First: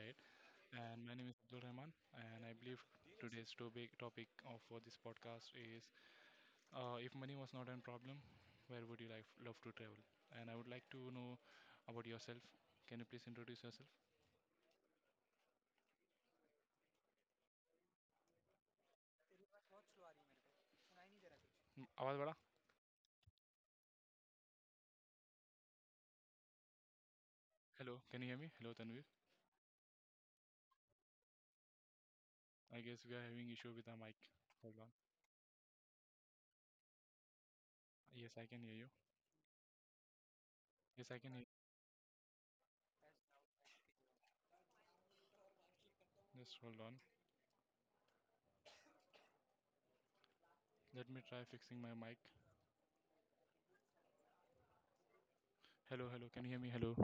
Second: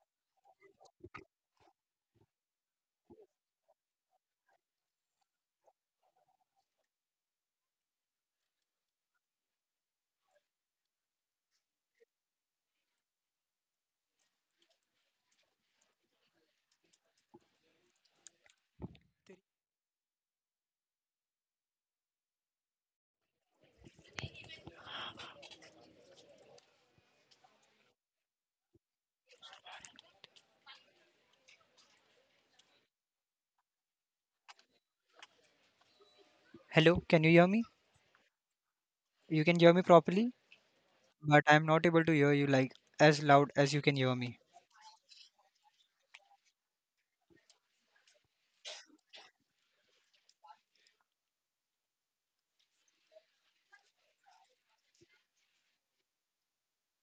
ahead. And my name is Abdul Rahman, and I believe today's topic of for this podcast is if money was not a problem, where would you love to travel? And I would like to know about yourself. Can you please introduce yourself? Awaz bada. Hello, can you hear me? Hello Tanvir. I guess we are having issue with the mic. Hold on. Hello, can you hear me? Yes, I can hear you. You can hear me properly, Yes, I can but hear. I'm not able to hear you like as loud as you can hear me. Just hold on. Let me try fixing my mic. Hello, hello. Can you hear me? Hello,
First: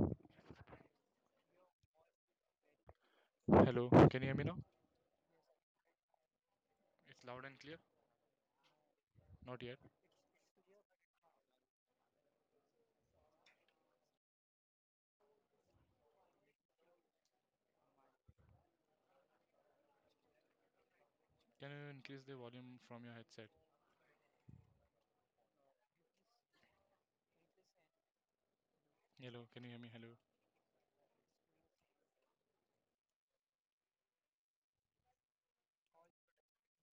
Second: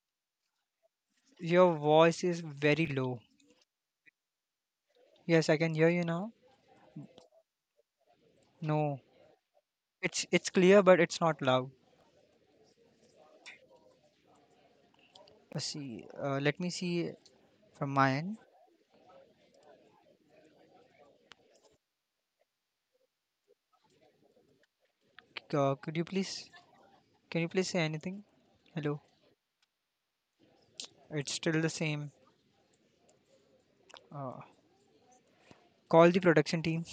Your voice is very low. hello. Can you hear me now? Yes, I can hear you now. It's loud and clear. No, Not yet. it's clear, but it's not loud. See, let me see from my end. Can you increase the volume from your headset? C- Uh, could you please, can you please say anything? Hello, Hello, can you hear me? Hello. it's still the same. Uh, Call the production team.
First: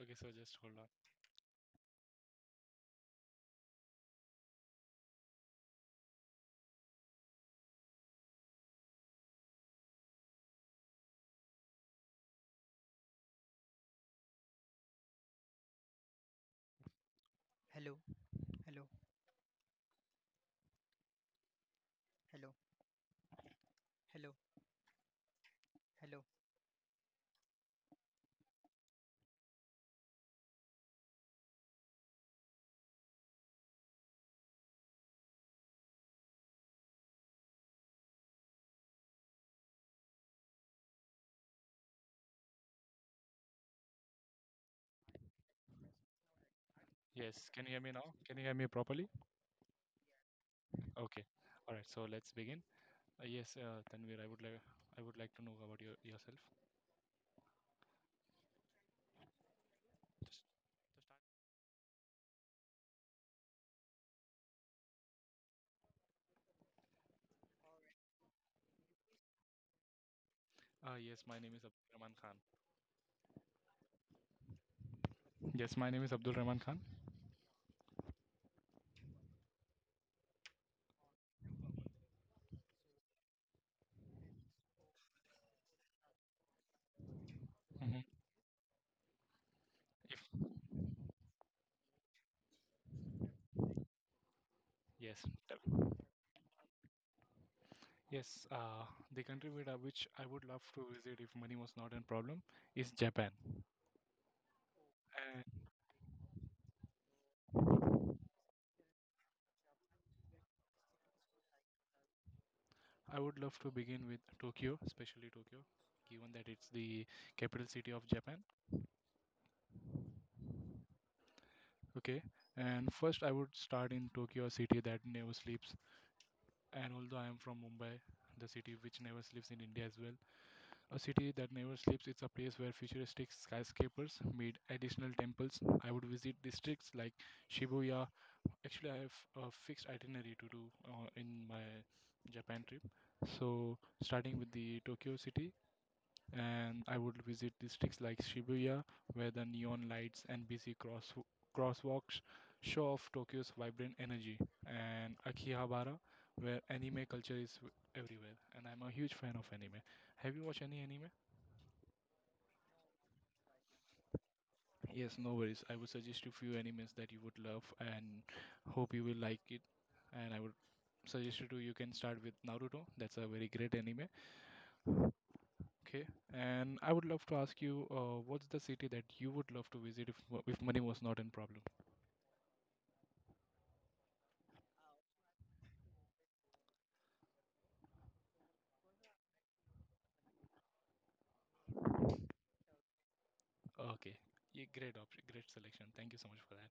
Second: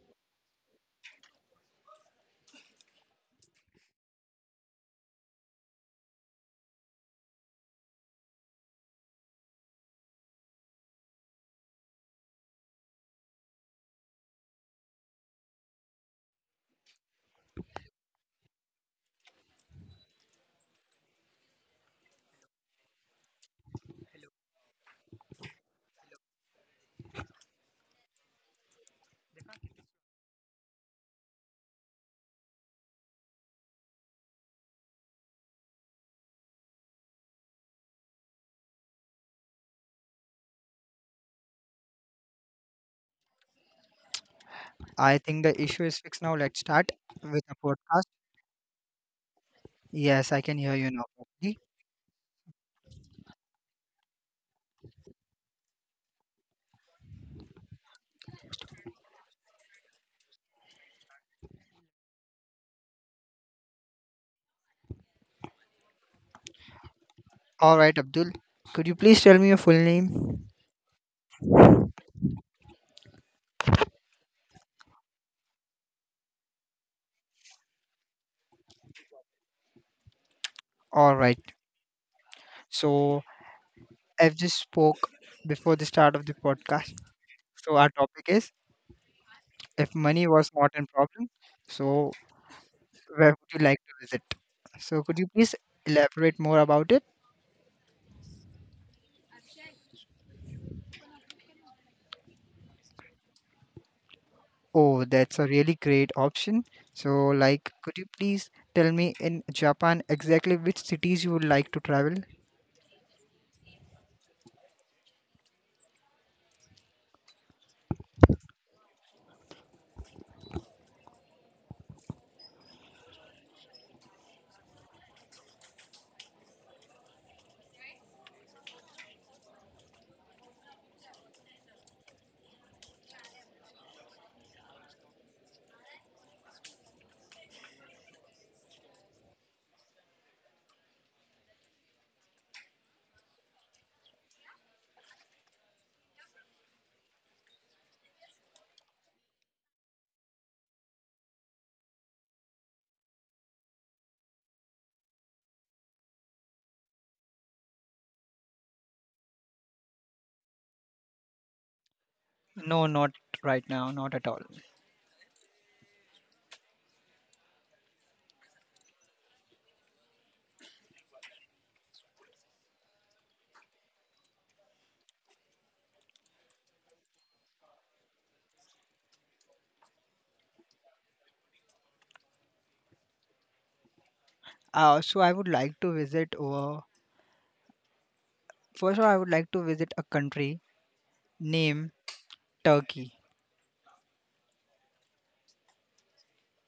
Okay, so just hold on. I think the issue is fixed now. Let's start with Yes, the can you hear me now? podcast. Can you hear me properly? Yes, I can hear you now, Okay. properly. All right, so let's begin. Yes, Tanvir, I would like to know about yourself. Just All right, Abdul. Could you please tell me your full name? Yes, my name is Abdul Rahman Khan. Yes, my name is Abdul Rahman Khan. All right. So, I've just spoke before the start of the podcast. So, our hmm topic is if money If was not a problem, so where would you like to visit? So, yes, could you please tell. elaborate more about it? Yes, uh, the country with which I would love to visit if money was not a problem is Japan. Oh, that's And a really great option. So, like, could you please tell me in Japan exactly which cities you would like to travel? I would love to begin with Tokyo, especially Tokyo, given that it's the capital city of Japan. Okay, and first I would start in Tokyo, a city that never sleeps. And although I am from Mumbai, the city which never sleeps in India as well, a city that never sleeps, it's a place where futuristic skyscrapers meet additional temples. I would visit districts like Shibuya. Actually, I have a fixed itinerary to do in my Japan trip. So, starting with the Tokyo city, and I would visit districts like Shibuya, where the neon lights and busy crosswalks show off Tokyo's vibrant energy, and Akihabara, where anime culture is everywhere. And I'm a huge fan of anime. Have you watched any anime? No, not right now, not at all. Yes, no worries. I would suggest you few animes that you would love and hope you will like it. And I would suggest you can start with Naruto. That's a very great anime. Okay, and I would love to ask you, what's the city that you would love to visit if money was not in problem? So I would like to visit, first of all, I would like to visit a country named Turkey. Okay, yeah, great option, great selection. Thank you so much for that.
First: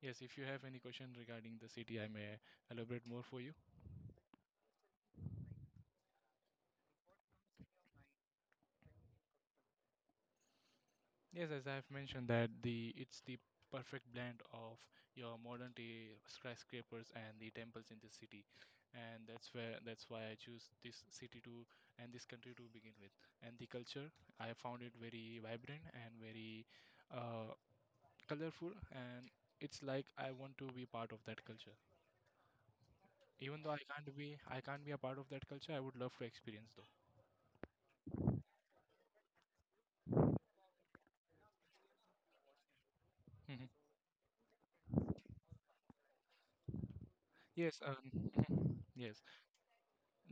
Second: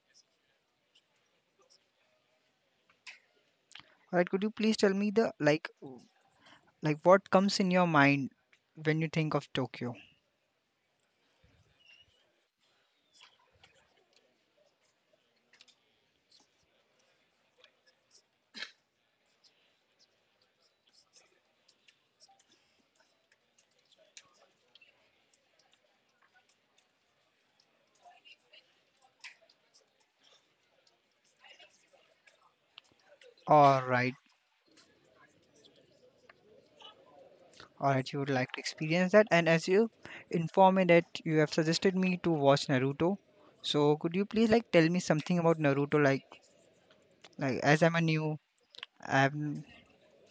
Yes, if you have any question regarding the city, I may elaborate more for you. Alright, could you please tell me the like, what comes in your mind when you think of Tokyo? Yes, as I have mentioned that the it's the perfect blend of your modern day skyscrapers and the temples in this city, and that's why I choose this city to and this country to begin with. And the culture, I found it very vibrant and very uh, colorful, and it's like I want to be part of that culture. Even though I All right, can't be I can't be a part of that culture, I would love to experience though. all right, you would like to experience that. And as you inform me that you have suggested me to watch Naruto, Hmm so could you please like tell me something about Naruto? Like, Yes, as I'm a new, mhm. yes. I'm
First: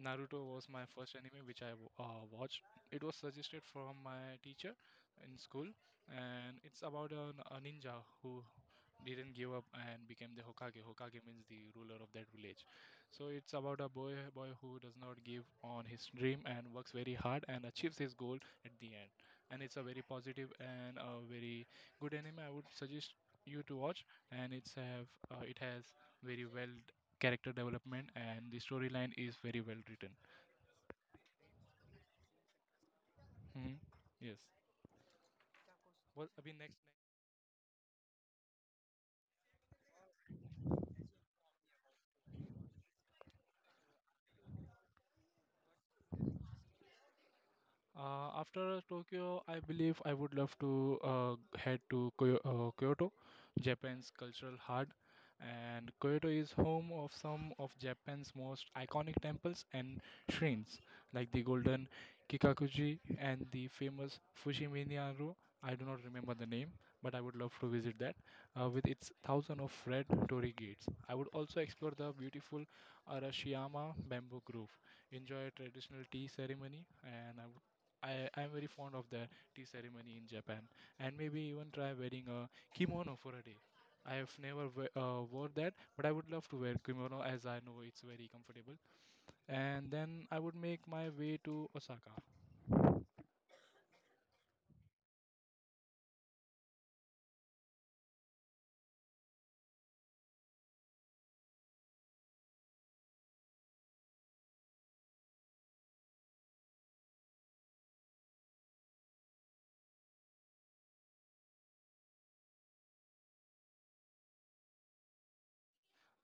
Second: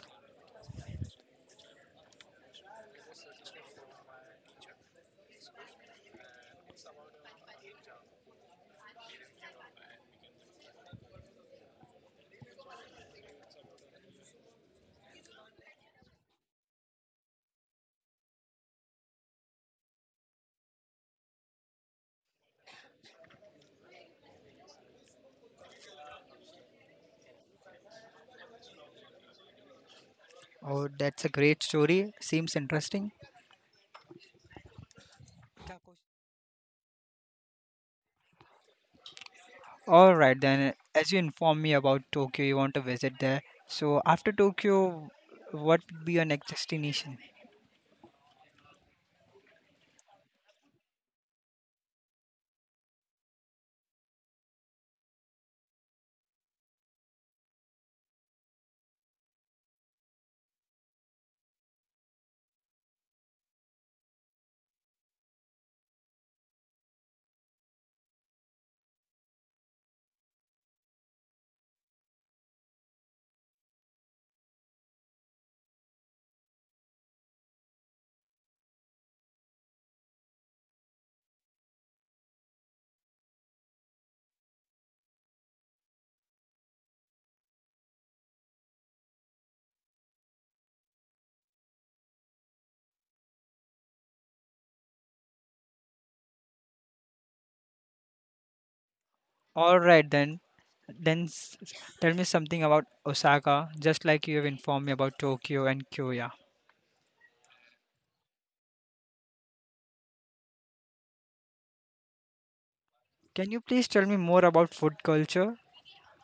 Naruto was my first anime which I watched. It was suggested from my teacher in school, and it's about a ninja who didn't give up and became the Hokage. Hokage means the ruler of that village. So it's about a boy who does not give on his dream and works very hard and achieves his goal at the end. And it's a very positive and a very good anime. I would suggest you to watch, and it has very well character development, and the storyline is very well written. oh, that's a great story. Seems interesting. Hmm. Yes. What? I mean, next, All right, then, as you inform me about Tokyo, you want to visit there. So, after Tokyo, what would be your next destination? After Tokyo, I believe I would love to head to Kyoto, Japan's cultural heart. And Kyoto is home of some of Japan's most iconic temples and shrines, like the Golden Kikakuji and the famous Fushimi-naru. I do not remember the name, but I would love to visit that with its thousand of red torii gates. I would also explore the beautiful Arashiyama bamboo grove, enjoy a traditional tea ceremony, and I would I I'm very fond of that tea ceremony in Japan, and maybe even try wearing a kimono for a day. I have never wore that, but I would love to wear kimono as I know it's very comfortable. And then I would make my way to Osaka. All right then. Then s- Tell me something about Osaka, just like you have informed me about Tokyo and Kyoto. Can you please tell me more about food culture?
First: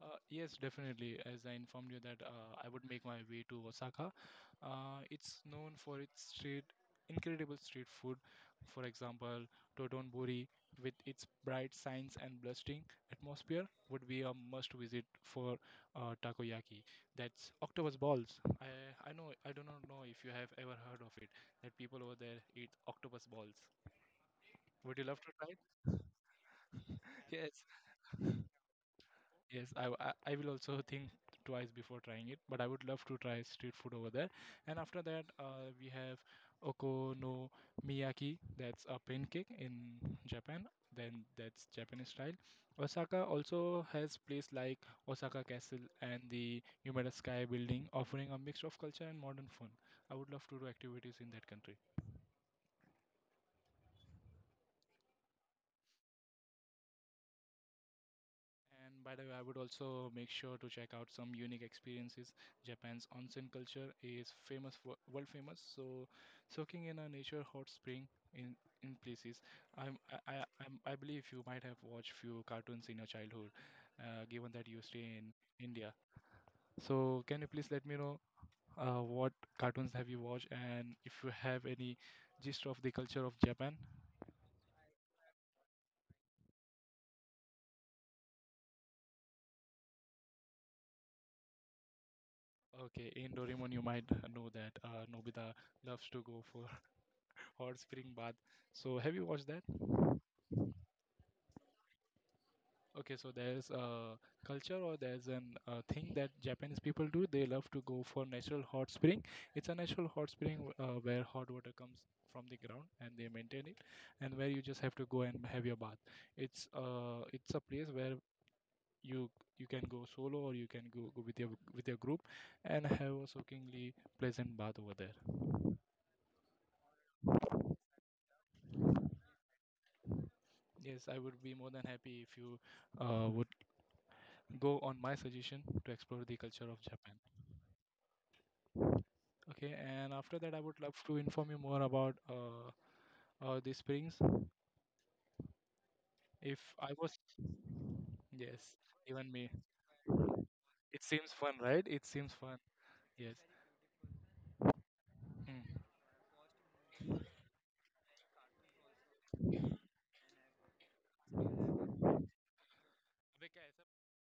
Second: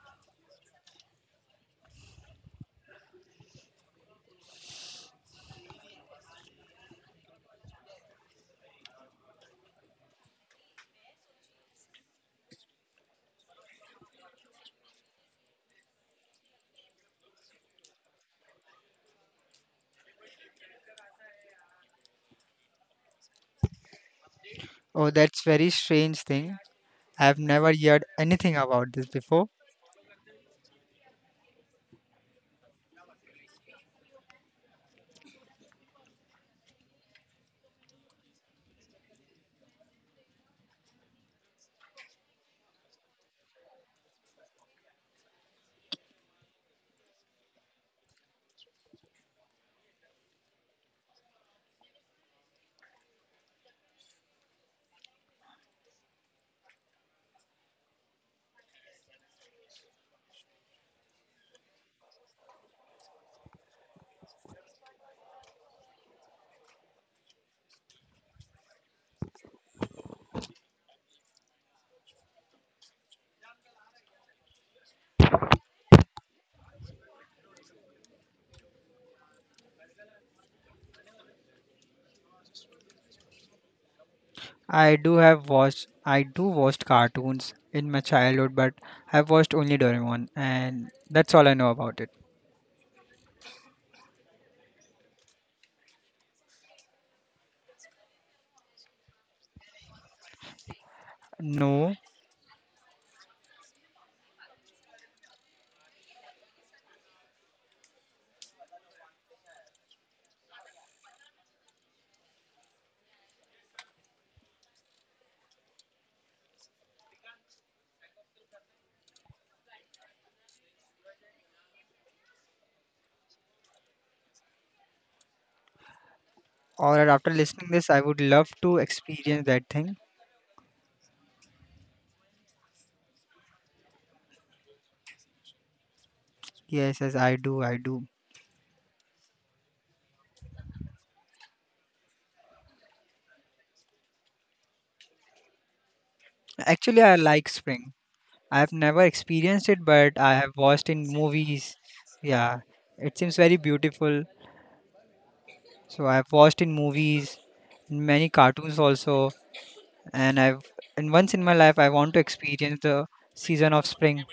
Yes, definitely. As I informed you that I would make my way to Osaka. It's known for incredible street food. For example, Dotonbori, with its bright signs and blustering atmosphere, would be a must-visit for takoyaki. That's octopus balls. I know I do not know if you have ever heard of it. That people over there eat octopus balls. Would you Oh, love to that's try it? very strange thing. I've Yes. never heard anything about this before. Yes, I will also think twice before trying it, but I would love to try street food over there. And after that, we have okonomiyaki, that's a pancake in Japan. Then that's Japanese style. Osaka also has place like Osaka Castle and the Yumeda Sky Building, offering a mix of culture and modern fun. I would love to do activities in that country. And by the way, I would also make sure to check out some unique experiences. Japan's onsen culture is famous for world famous, so soaking in a nature hot spring in in places. I'm I, I'm, I believe you might have watched few cartoons in your childhood, given that you stay in India. So can you please let me know what cartoons have you watched and if you have any gist of the culture of Japan? I do watched cartoons in my childhood, but I've watched only Doraemon and that's all I know about it. Okay, in Doraemon you might know that Nobita loves to go for hot spring bath. So have you watched that? No. Okay, so there's a culture or there's an thing that Japanese people do. They love to go for natural hot spring. It's a natural hot spring where hot water comes from the ground and they maintain it, and where you just have to go and have your bath. It's a place where you you can go solo or you can go with your group and have a soakingly pleasant bath over there. All right, after listening this, I would love to experience that thing. Yes, I would be more than happy if you would go on my suggestion to explore the culture of Yes, Japan. yes, I do, I do. Okay, and after that, I would love to inform you more about the springs. If I Actually, I was, like spring. I've yes, never even me, experienced it, but I have watched it in seems fun, movies. right? It seems fun. Yeah, it Yes. seems very beautiful. Mm. So I've watched in movies, in many cartoons also, and I've and once in my life I want to experience the season of spring.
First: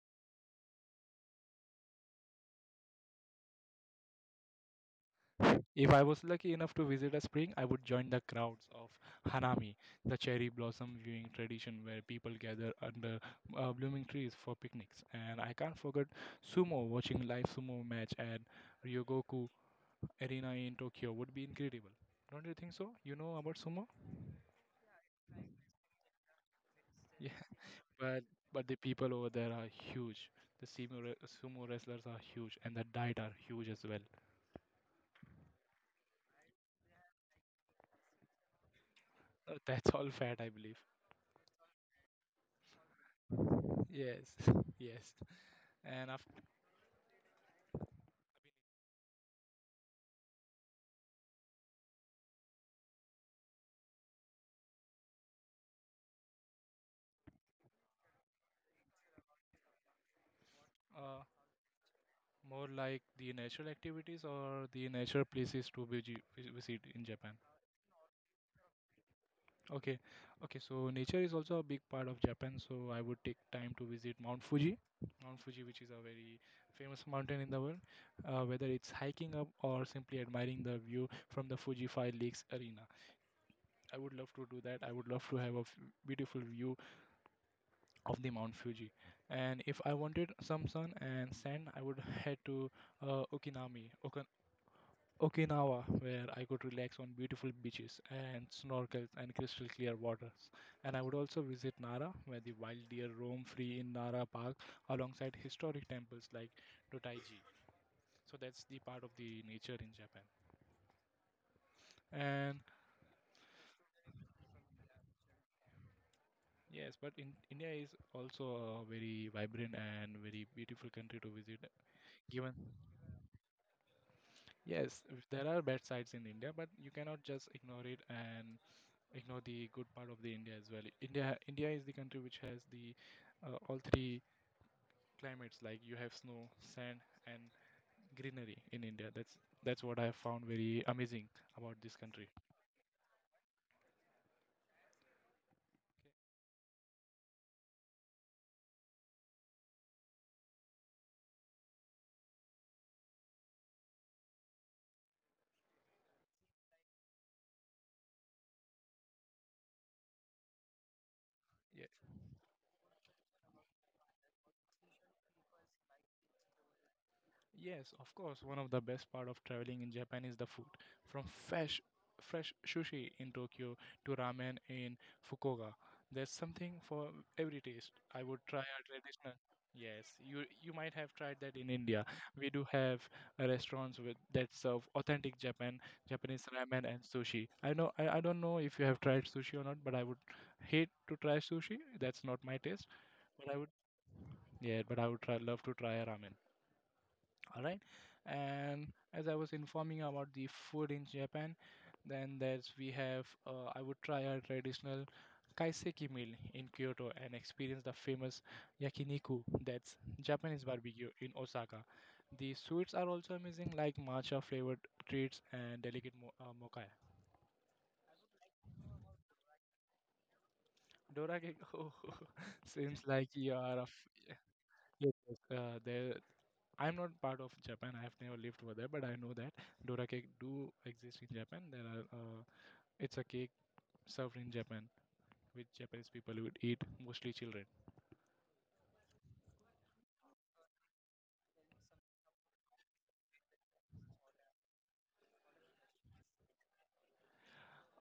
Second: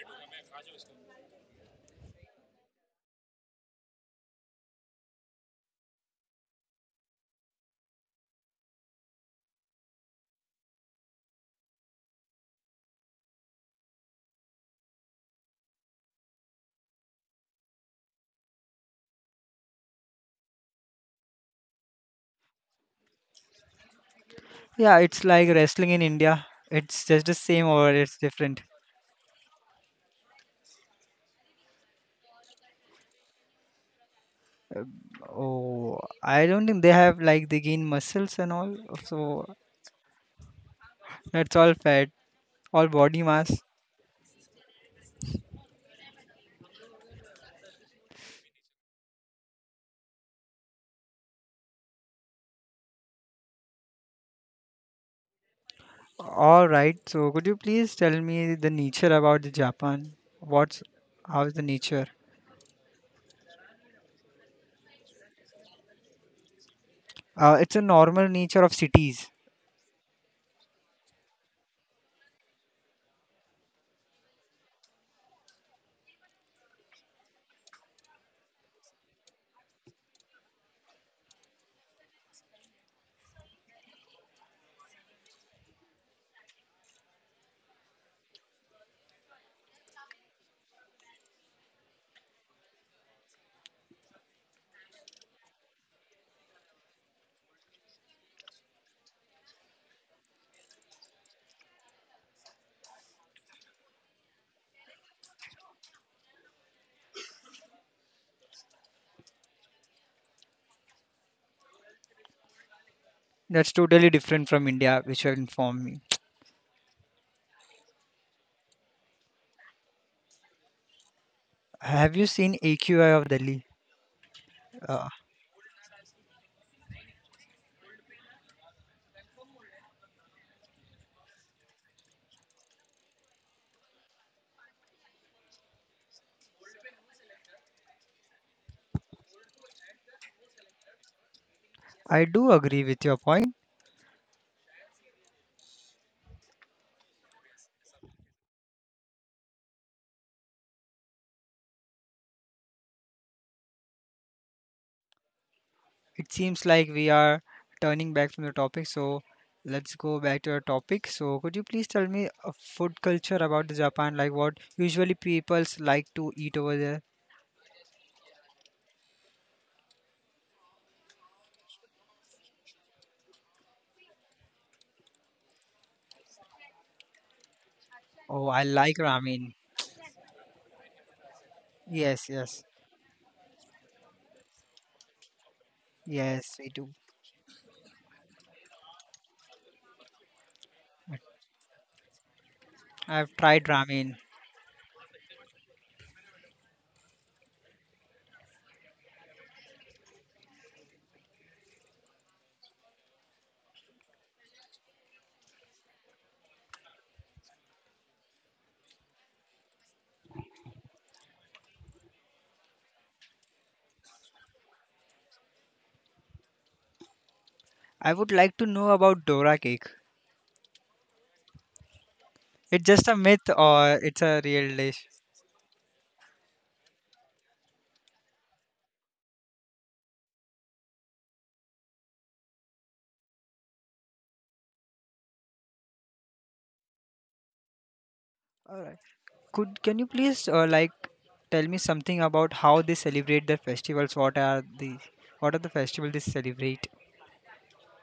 If I was lucky enough to visit a spring, I would join the crowds of Hanami, the cherry blossom viewing tradition where people gather under blooming trees for picnics. And I can't forget sumo, watching live sumo match at Ryogoku Arena in Tokyo would be incredible. Don't you think so? You know about sumo? Yeah, it's like wrestling in India. It's just Yeah. the same or it's But different. but the people over there are huge. The sumo wrestlers are huge, and the diet are huge as well. Uh, Oh, I don't think they have like they gain muscles and all. So That's all fat, I believe. that's all fat, all body mass. Yes, yes. And after, All right. So could you please tell me the nature about the Japan? What's uh, How's the nature? more like the natural activities or the natural places to visit in Japan. It's a normal nature of cities. Okay, okay. So nature is also a big part of Japan. So I would take time to visit Mount Fuji. Mount Fuji, which is a very famous mountain in the world, whether it's hiking up or simply admiring the view from the Fuji Five Lakes Arena. I would love to do that. I would love to have a beautiful view of the Mount Fuji. And if I wanted some sun and sand, I would head to Okinami, Okin Okinawa, where I could relax on beautiful beaches and snorkels and crystal clear waters. And I would also visit Nara, where the wild deer roam free in Nara Park alongside historic temples like Dotaiji. So that's the part of the nature in Japan. And That's totally different from India, which will inform me. yes, but in India is also a very vibrant and very beautiful country to visit. Have you Given, seen AQI of Delhi? yes, Uh, if there are bad sides in India, but you cannot just ignore it and ignore the good part of the India as well. India is the country which has the all three climates. Like you have snow, sand, and greenery in India. That's what I have found very amazing about this I country. do agree with your point. It seems like we are turning back from the topic, so let's go back to our topic. So could you Yeah. please tell me a food culture about the Japan? Like what usually peoples like to eat over there? Yes, of course. One of the best part of traveling in Japan is the food. From fresh sushi in Tokyo to ramen in Fukuoka. There's something for every taste. I would Oh, try I a like traditional. ramen. Yes, you might have tried that in India. Yes, We yes. do have restaurants with that serve authentic Japan, Japanese Yes, we ramen do. and sushi. I know I don't know if you have tried sushi or not, but I would hate to try sushi. That's not my taste. I've But I tried would, ramen. yeah, but I would try, love to try a ramen. All right. And As I was informing about the food in Japan, then there's we have I would try a traditional kaiseki meal in Kyoto and experience the famous yakiniku, that's Japanese barbecue in Osaka. The sweets are also amazing, like matcha flavored treats and delicate mocha, I would like to know about Dora cake. dora cake. Oh, It's seems just a like myth you are a or it's a real dish? yes, yes, there, I'm not part of Japan. I've never lived over there, but I know that Dora cake do exist in Japan. There are it's a cake served in Japan, which Japanese people would eat, mostly children. Alright. Could Can you please like tell me something about how they celebrate their festivals? What are the festivals they celebrate?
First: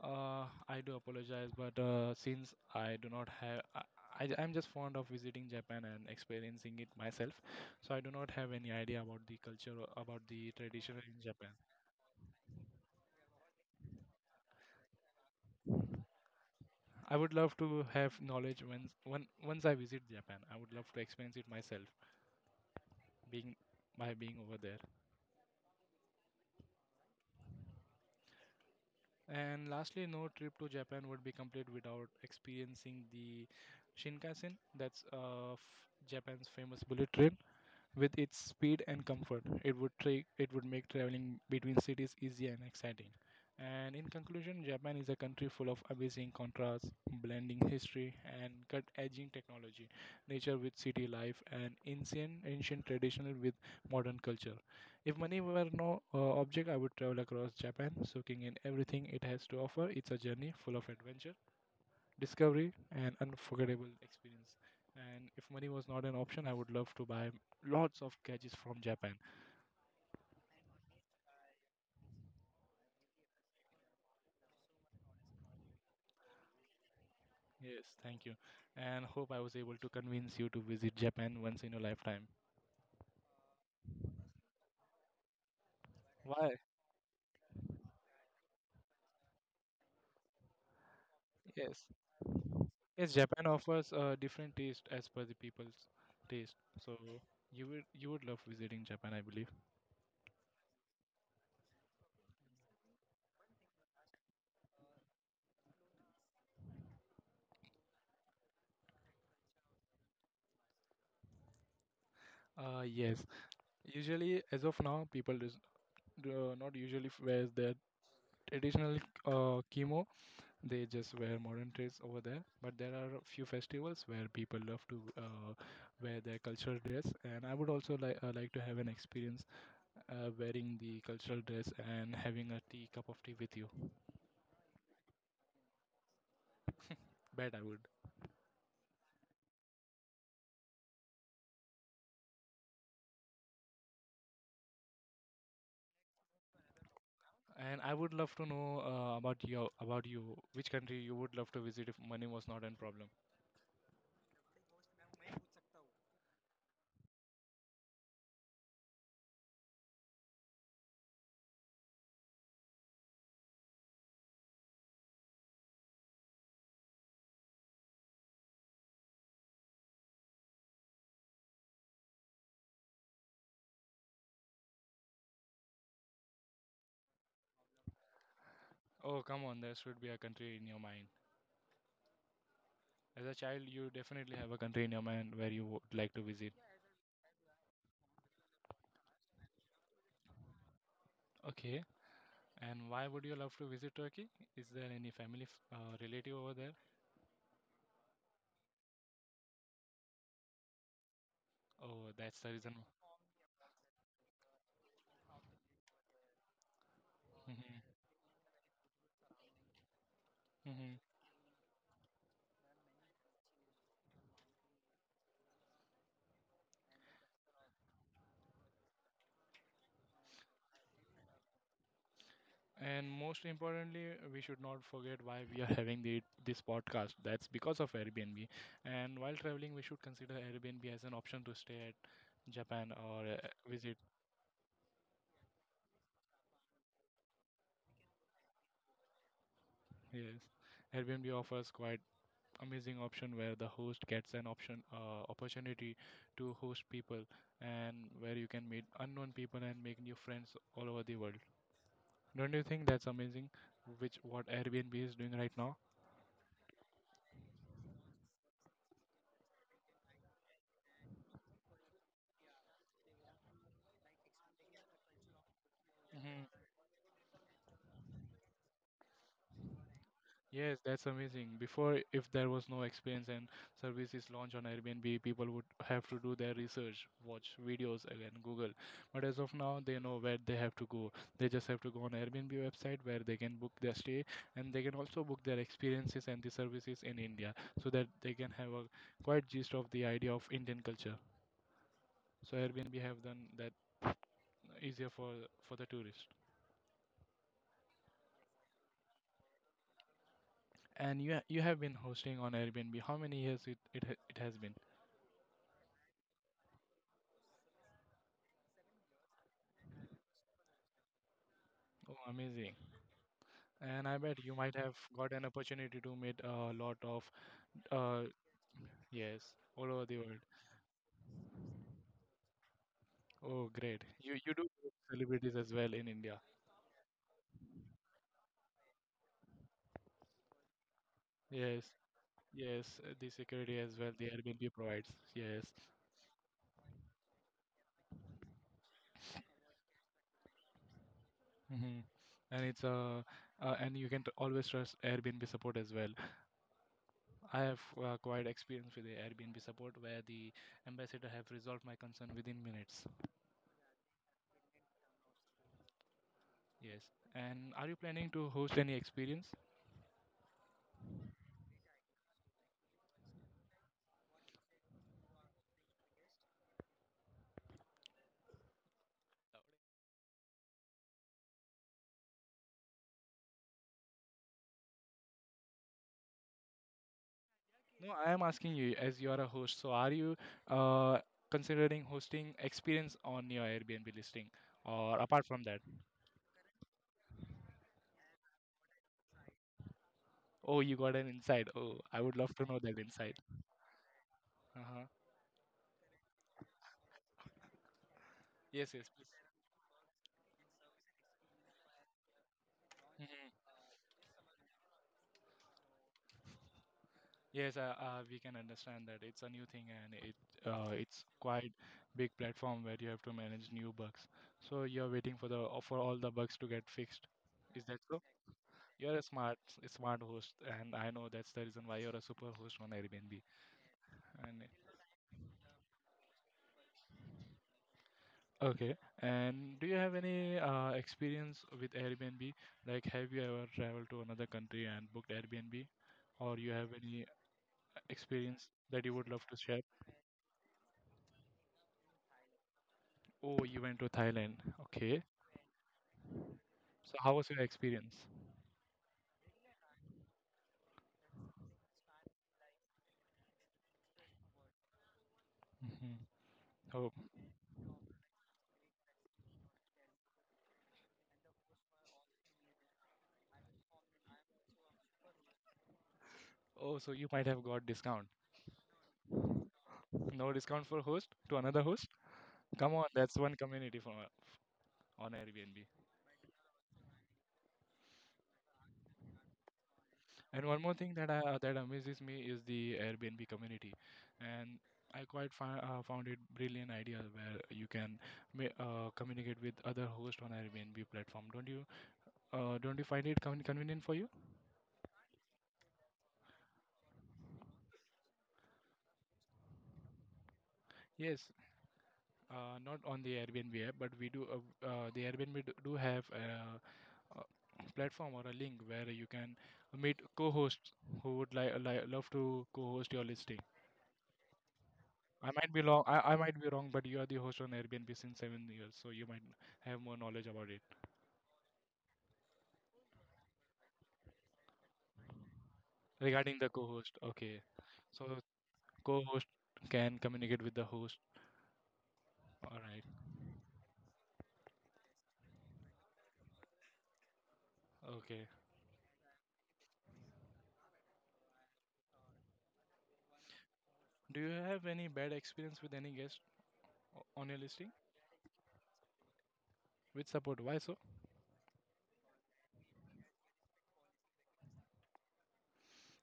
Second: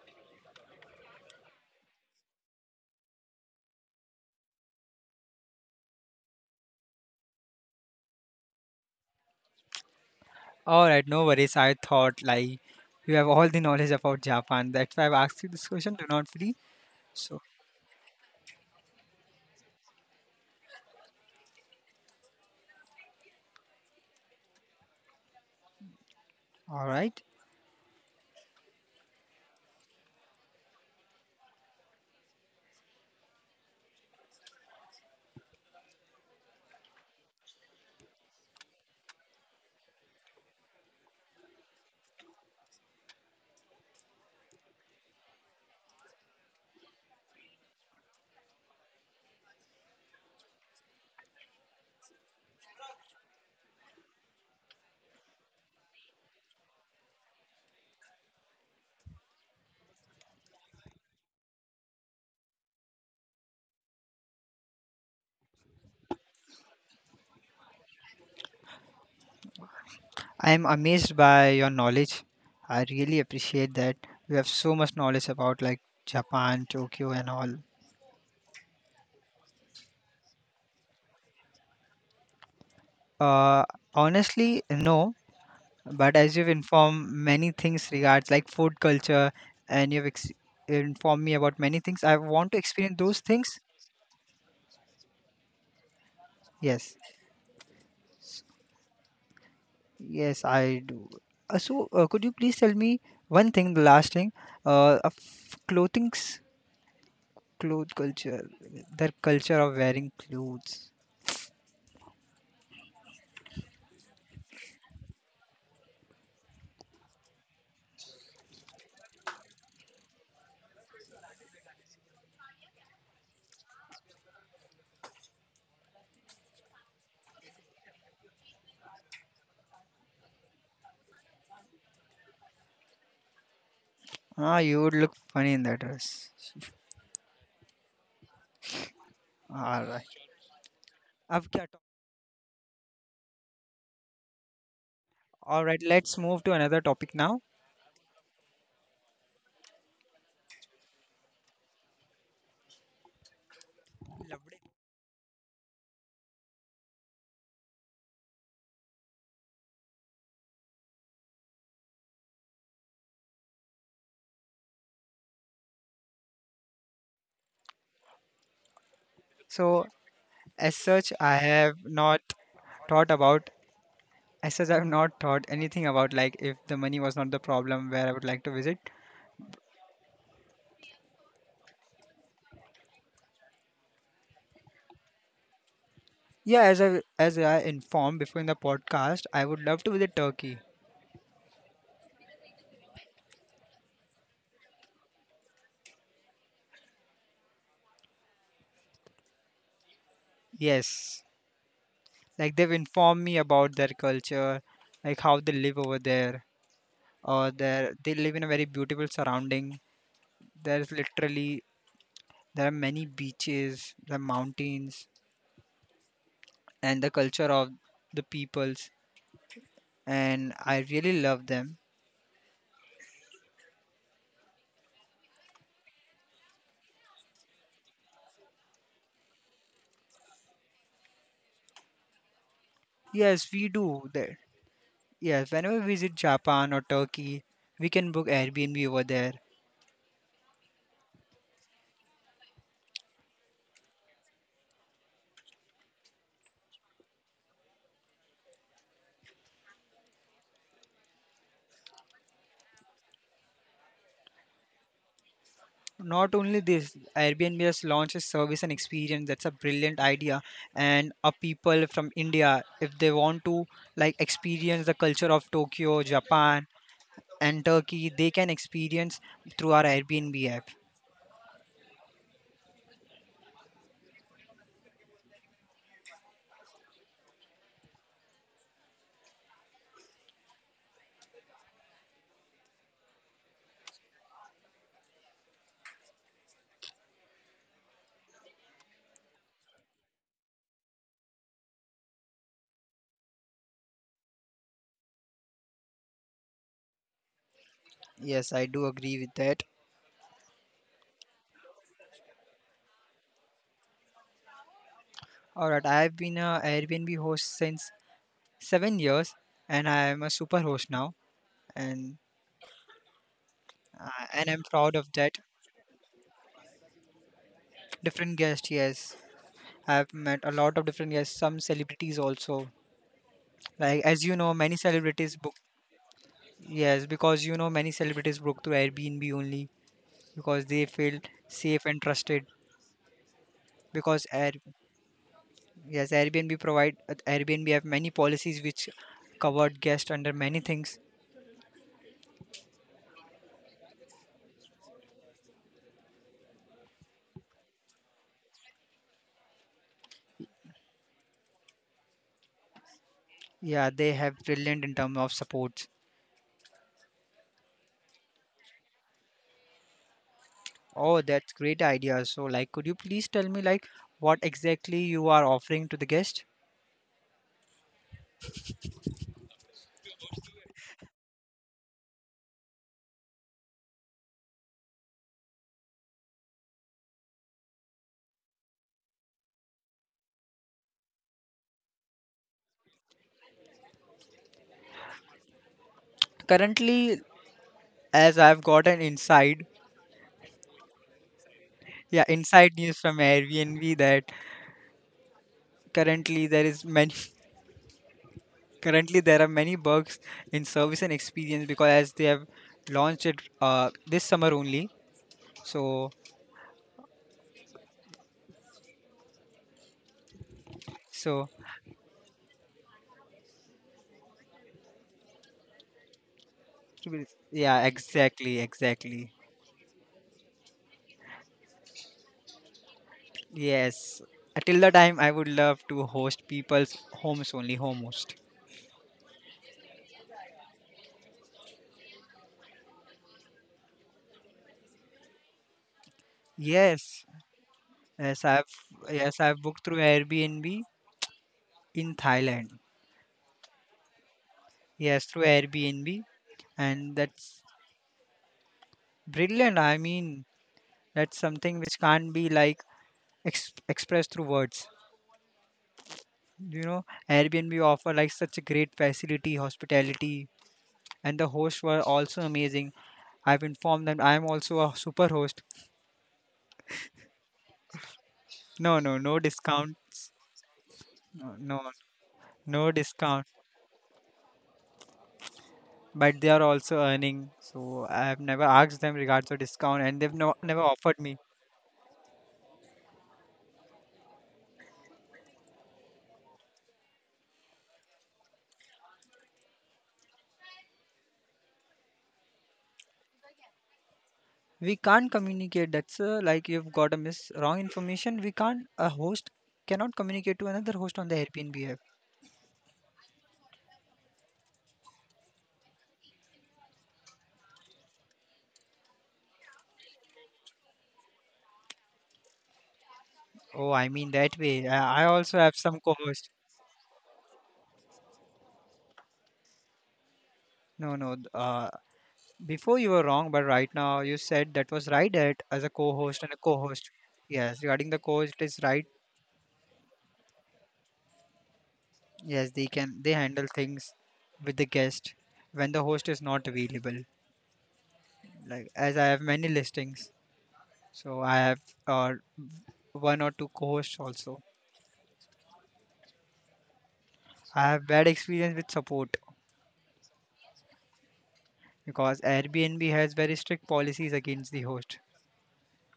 I do apologize, but since I do not have, I'm just fond of visiting Japan and experiencing it myself, so I do not have any idea about the culture, or about the tradition Alright, in no Japan. worries. I thought like you have all the knowledge about Japan. That's why I've asked you this question. Do not feel I would so. love to have knowledge when once I visit Japan. I would love to experience it myself, being by being over there. Alright. And lastly, no trip to Japan would be complete without experiencing the Shinkansen. That's Japan's famous bullet train. With its speed and comfort, it would it would make traveling between cities easy and exciting. And in conclusion, Japan is a country full of amazing contrasts, blending history and cut-edging technology, nature with city life, and ancient traditional with modern culture. If money were no object, I would travel across Japan, soaking in everything it has to offer. It's a journey full of adventure, discovery and unforgettable experience. And if money was not an option, I would love to buy lots of gadgets from Japan. I am amazed by your knowledge. I really appreciate that. You have so much knowledge about like Japan, Tokyo, and all. Yes, thank you. And hope I was able to convince you to visit Japan once in your lifetime. Uh, Honestly, no. But as you've Why? informed many things regards like food culture, and you've informed me about many Yes. things, I want to experience Yes, those Japan things. offers a different taste as per the people's taste. So Yes, you would love visiting Japan, I believe. yes, I do. So, could you please tell me one thing, the last thing, of clothing's cloth culture, their culture of wearing clothes. Yes. Usually, as of now, do not usually wear their traditional kimono. They just wear modern dress over there. But there are a few festivals where people love to wear their cultural dress, and I would also like to have an experience wearing the cultural dress and having a tea cup of tea with you. Ah, you would look funny in that dress. Bet I would. All right. All right, let's move to another topic now. And I would love to know about you. Which country you would love to visit if money was not a problem? Lovely. So, as such i have not thought about as such I've not thought anything about like if the money was not the problem, where I would like to visit. Oh, come on, there should be a country in your mind. As a child, you definitely have a country in your mind where you would like to visit. Yeah, as I informed before in the podcast, I would love to visit Turkey. Okay. And why would you love to visit Turkey? Is there any family relative over there? Yes, Oh, that's the like reason. they've informed me about their culture, like how they live over there, or Mhm, their they live in a very beautiful surrounding. there's mhm. literally there are many beaches, the mountains, and the culture of the peoples, and I really love them. And most importantly, we should not forget why we are having this podcast. That's because of Airbnb. And while traveling, we should consider Airbnb as an option to stay at Japan or Yes, we visit. do that. Yes, whenever we visit Japan or Turkey, we can book Airbnb over there. Yes, Airbnb offers quite amazing option where the host gets an option opportunity to host people and where you can meet unknown people and make new friends all over the world. Don't you think that's amazing? Which What Airbnb is doing right now? Not only this, Airbnb has launched a service and experience that's a brilliant idea. And a people from India, if they want to like experience the culture of Tokyo, Hmm. Japan, and Turkey, they can experience through our Airbnb app. Yes, that's amazing. Before, if there was no experience and service is launched on Airbnb, people would have to do their research, watch videos again, Google. But as of now, they know where they have to go. They just have to go on Airbnb website where they can book their stay, and they can also book their experiences and the services in India so that they can have a quite gist of the idea of Indian culture. So Airbnb have done that easier for the tourist. Yes, I do agree with that. And you have been hosting on Airbnb. How many years it has been? All right, I've been a Airbnb host since 7 years, and I am a super host now, Oh, and amazing. And I uh, bet and you I'm might have proud of got that. an opportunity to meet a lot of uh, Different guest, yes. yes, all over I've the world. met a lot of different, yes, some celebrities also. Oh, great. Like, as you know, You do many meet celebrities book, celebrities as well in India. yes, because you know many celebrities book through Airbnb only, because they feel Yes. safe and trusted. Yes, the security as well, the Because Air Airbnb provides. Yes. Yes, Airbnb have many policies which covered guests under many things. Hmm. And it's and you can always trust Airbnb support as well. I have quite experience with the Airbnb support where the ambassador have resolved my concern within minutes. Yeah, they have brilliant in terms of support. Yes. And are you planning to host any experience? Oh, that's great idea. So like could you please tell me like what exactly you are offering to the guest? No, I am asking you as you are a host. So are you uh, considering hosting experience on your Airbnb listing or apart from that? Currently, as I've got an insight, Oh, you got an insight. Oh, I yeah, would love to know inside that news from insight. Airbnb that Uh-huh. currently there is many Yes, yes, currently please. there are many bugs in service and experience because as they have launched it Mhm. This summer only. So Yes, we can understand that it's a new thing and it's so quite big platform where you have to manage new bugs. So you're waiting for the for all the bugs to get fixed. Is yeah, that so? exactly, You're a exactly. Smart host, and I know that's the reason why you're a super host on Airbnb. Yes. And Till the time I would love to host people's homes only, home host. okay, and do you have any experience with Airbnb? Like, have you ever traveled to another country and booked Airbnb, or you have Yes. any Yes, experience I've that you would love yes, to I've share? booked through Airbnb in Thailand. Oh, you went to Thailand. Okay, Yes, through Airbnb so and how was your that's experience? brilliant. I mean, that's something which can't be like expressed through words. Hmm. You know, Oh, Airbnb offer like such a great facility, hospitality, and the hosts were also amazing. I've informed them I'm also a super host. oh, so you might have got discount. No, no, no discount. No discount for host to No, another no, host. Come no on, that's discount. one community for on Airbnb. But they are also earning, so I've never asked them regards to discount, and they've, no, And one never more thing offered that me. That amazes me is the Airbnb community, and I quite found it brilliant idea where you can communicate with other hosts on Airbnb platform. Don't you? Don't you find it convenient for you? We can't communicate. That's like you've got a mis wrong information. We can't. A host cannot communicate to another host on the Yes, Airbnb. Not on the Airbnb app, but we do. The Airbnb do have a, uh, platform or a link where you can meet co-hosts who would love to co-host your listing. Oh, I mean that way. I I also might have be wrong. some I co-host. might be wrong, but you are the host on Airbnb since 7 years, so you might have more knowledge about it. No, no. Before you were wrong, but right now you said that was right. That as a co-host Regarding and a the co-host, co-host. okay. Yes, regarding the So co-host is right. co-host can communicate with the host. Yes, All right. They handle things with the guest when the host is not available. Okay. Like as I have many listings, so I have uh, one or two co-hosts Do you also. have any bad experience with any guest on your listing? I have bad experience with support With support? Why so? because Airbnb has very strict policies against the host.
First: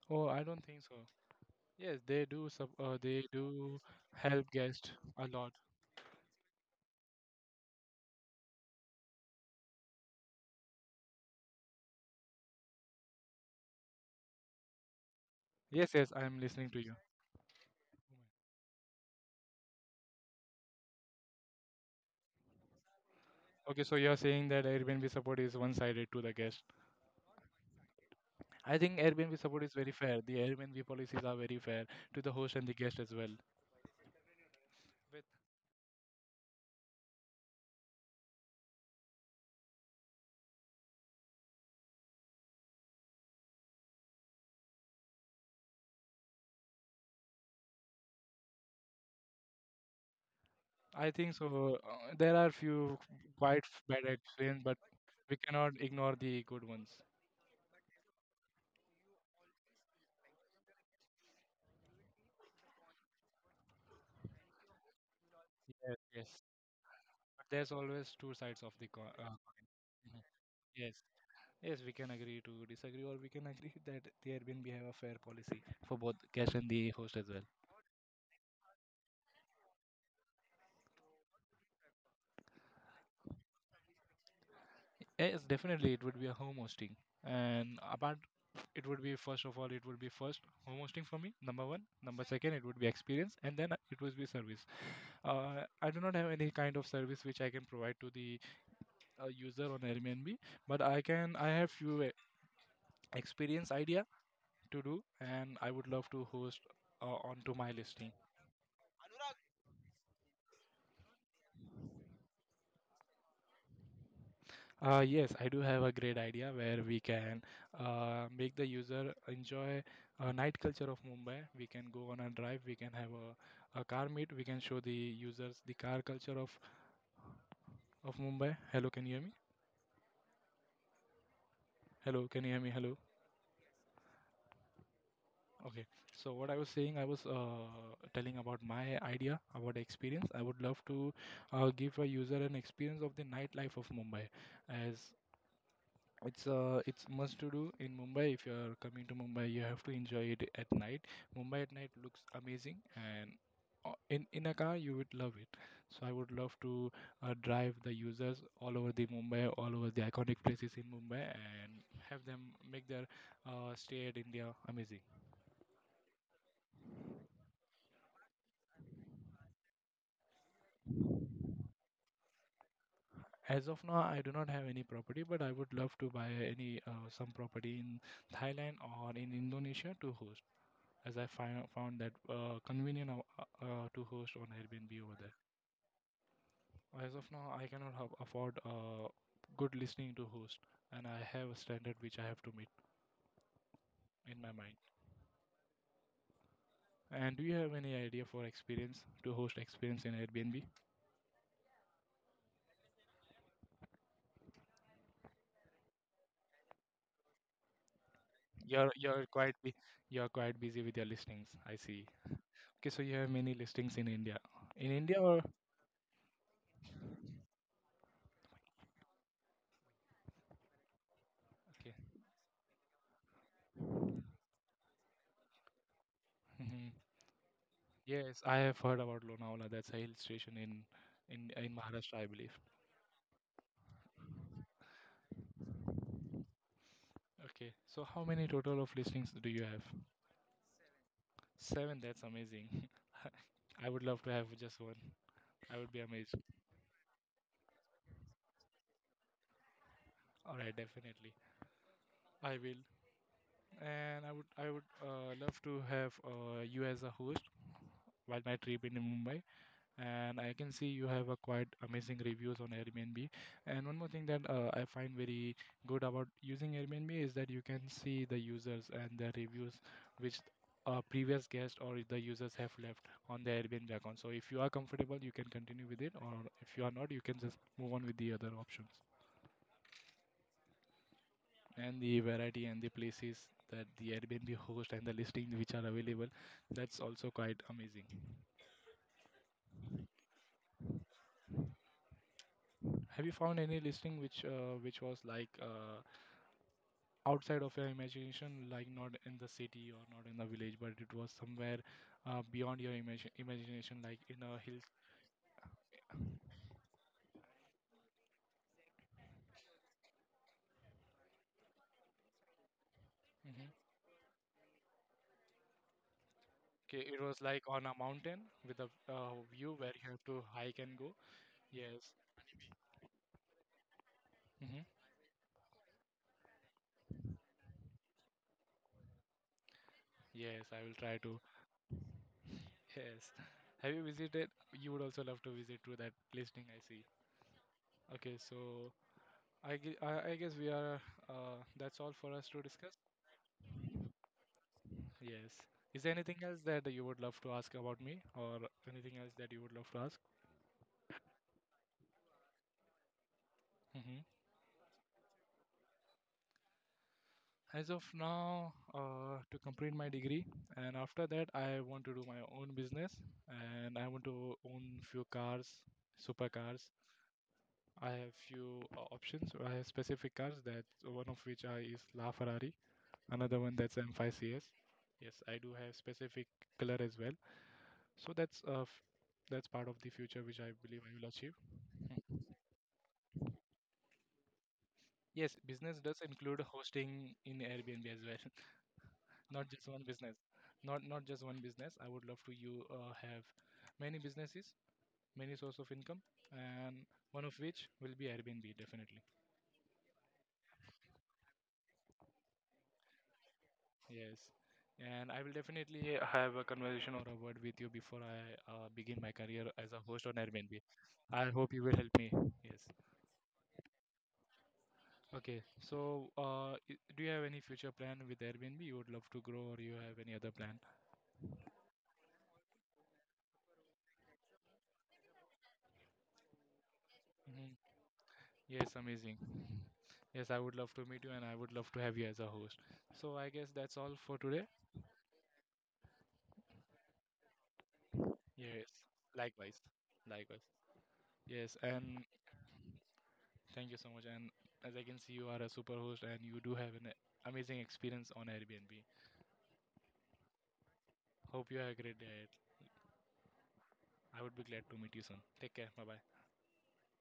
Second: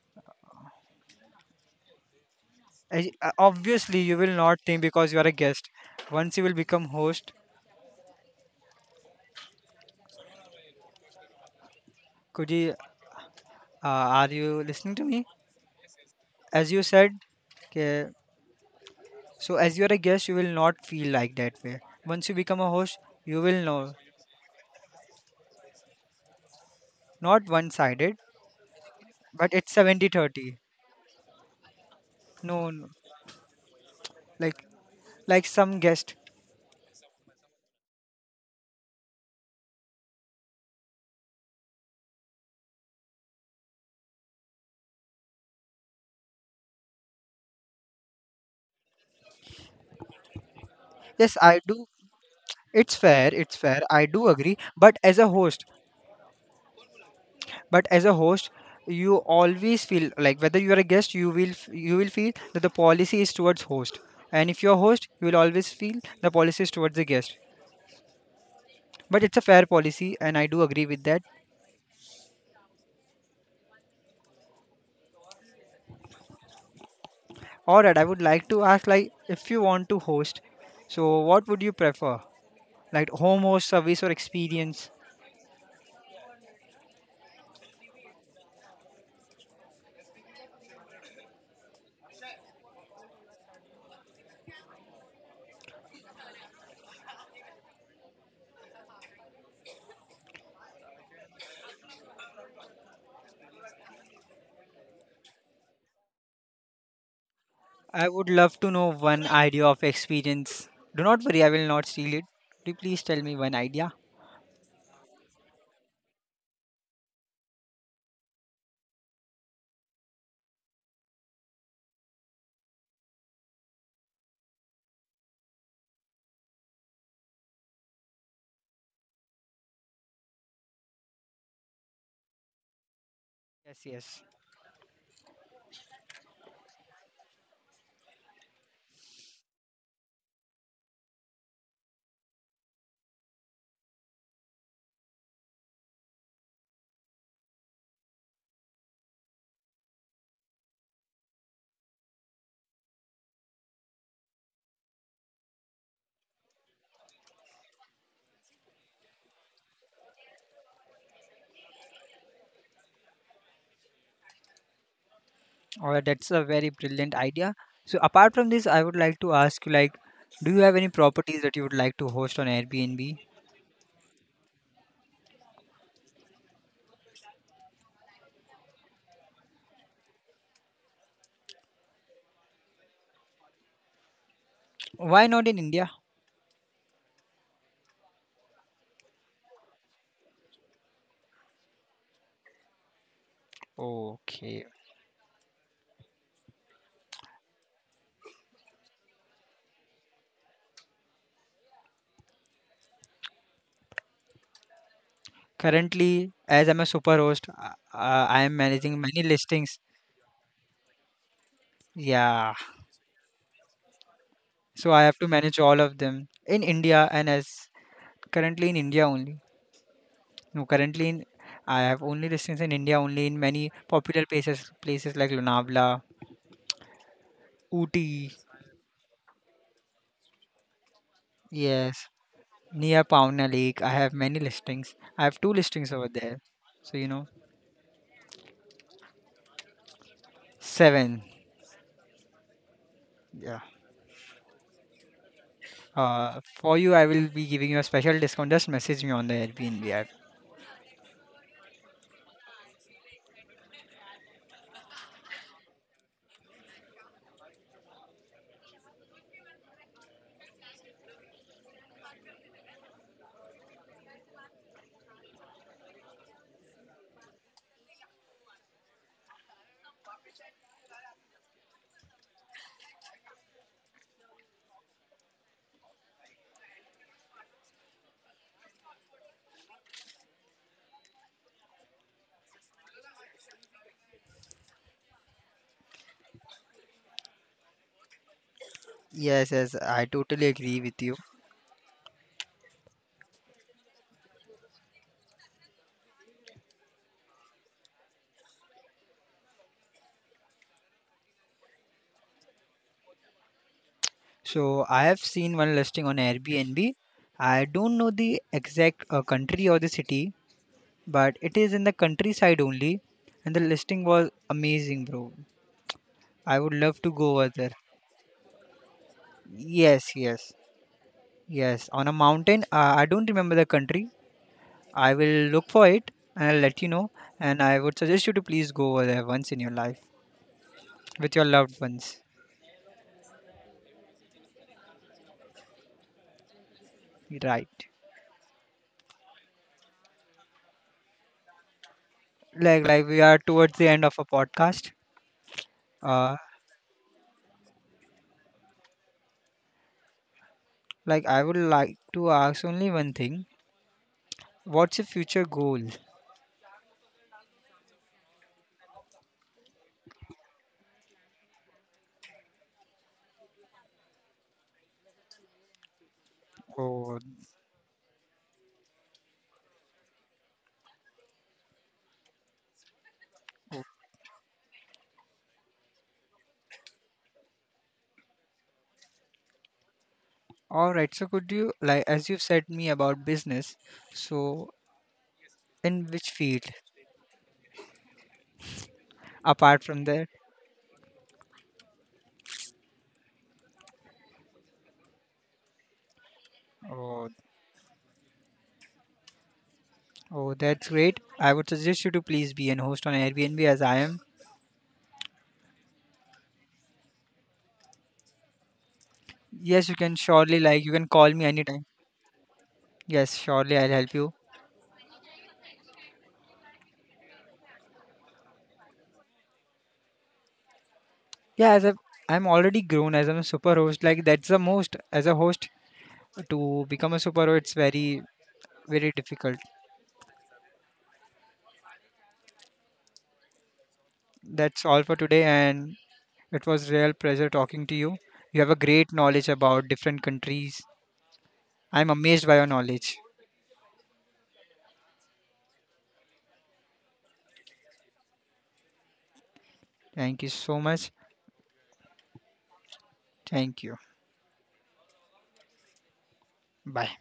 Oh, I don't think so. Yes, they do. They do Obviously you will help not think guests because you are a a lot. guest. Once you will become host, could you are you listening to me? Yes, yes, I am listening As to you you. said, okay. So as you are a guest, you will not feel like that way. Once you become a host, you will Okay, know. so you are saying that Airbnb support is one-sided to the guest. Not one sided, I think Airbnb but support it's is very 70 fair. The 30. Airbnb policies are very fair to the host and No, the no, guest as well. like With, like some guest, I yes think I do. so. There are it's few fair it's fair I bad do agree. experience, but But as a we host, cannot ignore the good ones. but as a host you always feel like whether you are a guest, you will you will feel that the policy is towards host. And if you're a host, you will always Yes, feel yes. the policy is towards the guest. But there's always two sides of the coin. But it's a fair policy Coin. and I do agree Yes, with that. yes. We can agree to disagree, or we can agree that the Airbnb have a fair policy for both guest and the host as well. All right, I would like to ask like if you want to host, so what would you prefer, like home host, service, or experience? Yes, definitely, it would be a home hosting. And apart, it would be first home hosting for me, number one, number second it would be experience, and then it would be service. Uh, I do not have any kind of service which I can provide to the user on Airbnb, but I have few experience idea to do, and I would love to host onto my I listing. would love to know one idea of experience. Do not worry, I will not steal it. Do you please tell me one idea? Uh, yes, I do have a great idea where we can make the user enjoy a night culture of Mumbai. We can go on a drive, we can have a car meet, we can show the users the car culture of Mumbai. Hello, can you hear me? Hello, can you hear me? Hello. Yes, yes. Okay. So what I was saying, I was telling about my idea about experience. I would love to give a user an experience of the nightlife of Mumbai, as it's must to do in Mumbai. If you are coming to Mumbai, you have to enjoy it at night. Mumbai at night looks amazing, and in a car you would love it. So I would love to drive the users all over the Mumbai, all over the iconic places in Mumbai, and have them make their stay at India amazing. Or that's a very brilliant idea. So apart from this, I would like to ask you like, do you have any properties that you would like to host on Airbnb? As of now, I do not have any property, but I would love to buy any some property in Thailand or in Indonesia to host, as I found that convenient to host on Airbnb Why over not in India? there. As of now, I cannot have afford good listening to host, and I have a standard which I have to meet in my Okay. mind. And do you have any idea for experience to host experience in Airbnb? Currently, as I'm a super host, I am You're managing many you're quite listings. bu- you're quite busy with your listings. I see. Yeah. Okay, so you have many listings in India. So In I have India to or manage all of them in India and as currently in India only. No, currently in I okay. have only listings in India only in many popular places like Lonavala, Mhm. Ooty. Yes, I have heard about Lonavala. That's a hill station in in Yes. Maharashtra, I believe. Near Pauna Lake. I have many listings. I have two listings over there. So, Okay, so how many total of listings do you have? seven. Seven, that's amazing. Yeah. I would love to have just one. I would be amazed. For you, I will be giving you a special discount. Just message me on the Airbnb app. All right, definitely. I will. And I would love to have you as a host while my trip in Mumbai. And I can see you have a quite amazing reviews on Airbnb. And one more thing that I find very good about using Airbnb is that you can see the users and the reviews which a previous guest or the users have left on the Airbnb account. So if you are comfortable, you can continue with it, or if you are not, you can just move on with the other options. And the variety and the places that the Airbnb host and the listings which are available, that's also quite amazing. Yes, yes, I totally agree with you. Have you found any listing which was like outside of your imagination, like not in the city or not in the village, but it was somewhere beyond your imagination, like in a hill. So, I have seen one listing on Airbnb. I don't know the exact country or the city, but it is in the countryside only. And the Mhm. listing was amazing, bro. I would love Okay, to it go was over like there. on a mountain with a view where you Yes, have to yes, hike and go. yes. On a Yes. mountain. I don't remember the country, Hmm. I will look for it and I'll let you know. And I would suggest you to please go over there once in your life Yes, I will try with to. your loved ones. Yes. Have you visited? You would also love to visit to that listing. I see. Right. Okay, so I guess we are, that's all for us to Like discuss. like we are towards the end of a podcast. Yes. Is there Uh anything else that you would love to ask about me or anything else that you would love to ask? like I would like to ask only one thing. Mhm. What's your future goal? As of now, to complete my degree, and after that, I want to do my own business, and I want to own few cars, supercars. Oh, I have few options. I have specific cars that one of which I is La Ferrari, another one that's M5 CS. Yes, I do have specific color as well. So that's part of the future which I all believe right. I So will could achieve. you, as you've Mhm. said me about business, so Yes, business in does which include field hosting in Airbnb as well. Not apart just from one that? business, not just one business. I would love to you have many businesses, many source of income, and Oh one of which will be Airbnb definitely. oh that's great. I would suggest you to please be an host on Airbnb as I am. Yes, and I will definitely have a conversation or a word with you before I begin my career Yes, as a host on Airbnb. You can call me I hope anytime. you will help me. Yes. Yes, surely I'll help you. Okay, so do you have any future plan with Airbnb? You would love to grow or you have any other plan? Yeah, as a I'm already grown as I'm a super host. Like that's the most as a host to become a super host. It's Hmm. very, Yes, very amazing. difficult. Yes, I would love to meet you and I would love to have you as a host. So I guess that's all for today. That's all for today, and it was real pleasure talking to you. You have a Yes, great knowledge likewise. about different Likewise. countries. Yes, I'm and amazed by your knowledge. thank you so much. And as I can see, you are a super host and you do have an amazing experience on Airbnb. Thank you so much. Hope you have a great day ahead. Thank you. I would be glad to meet you soon. Take care. Bye bye. Bye.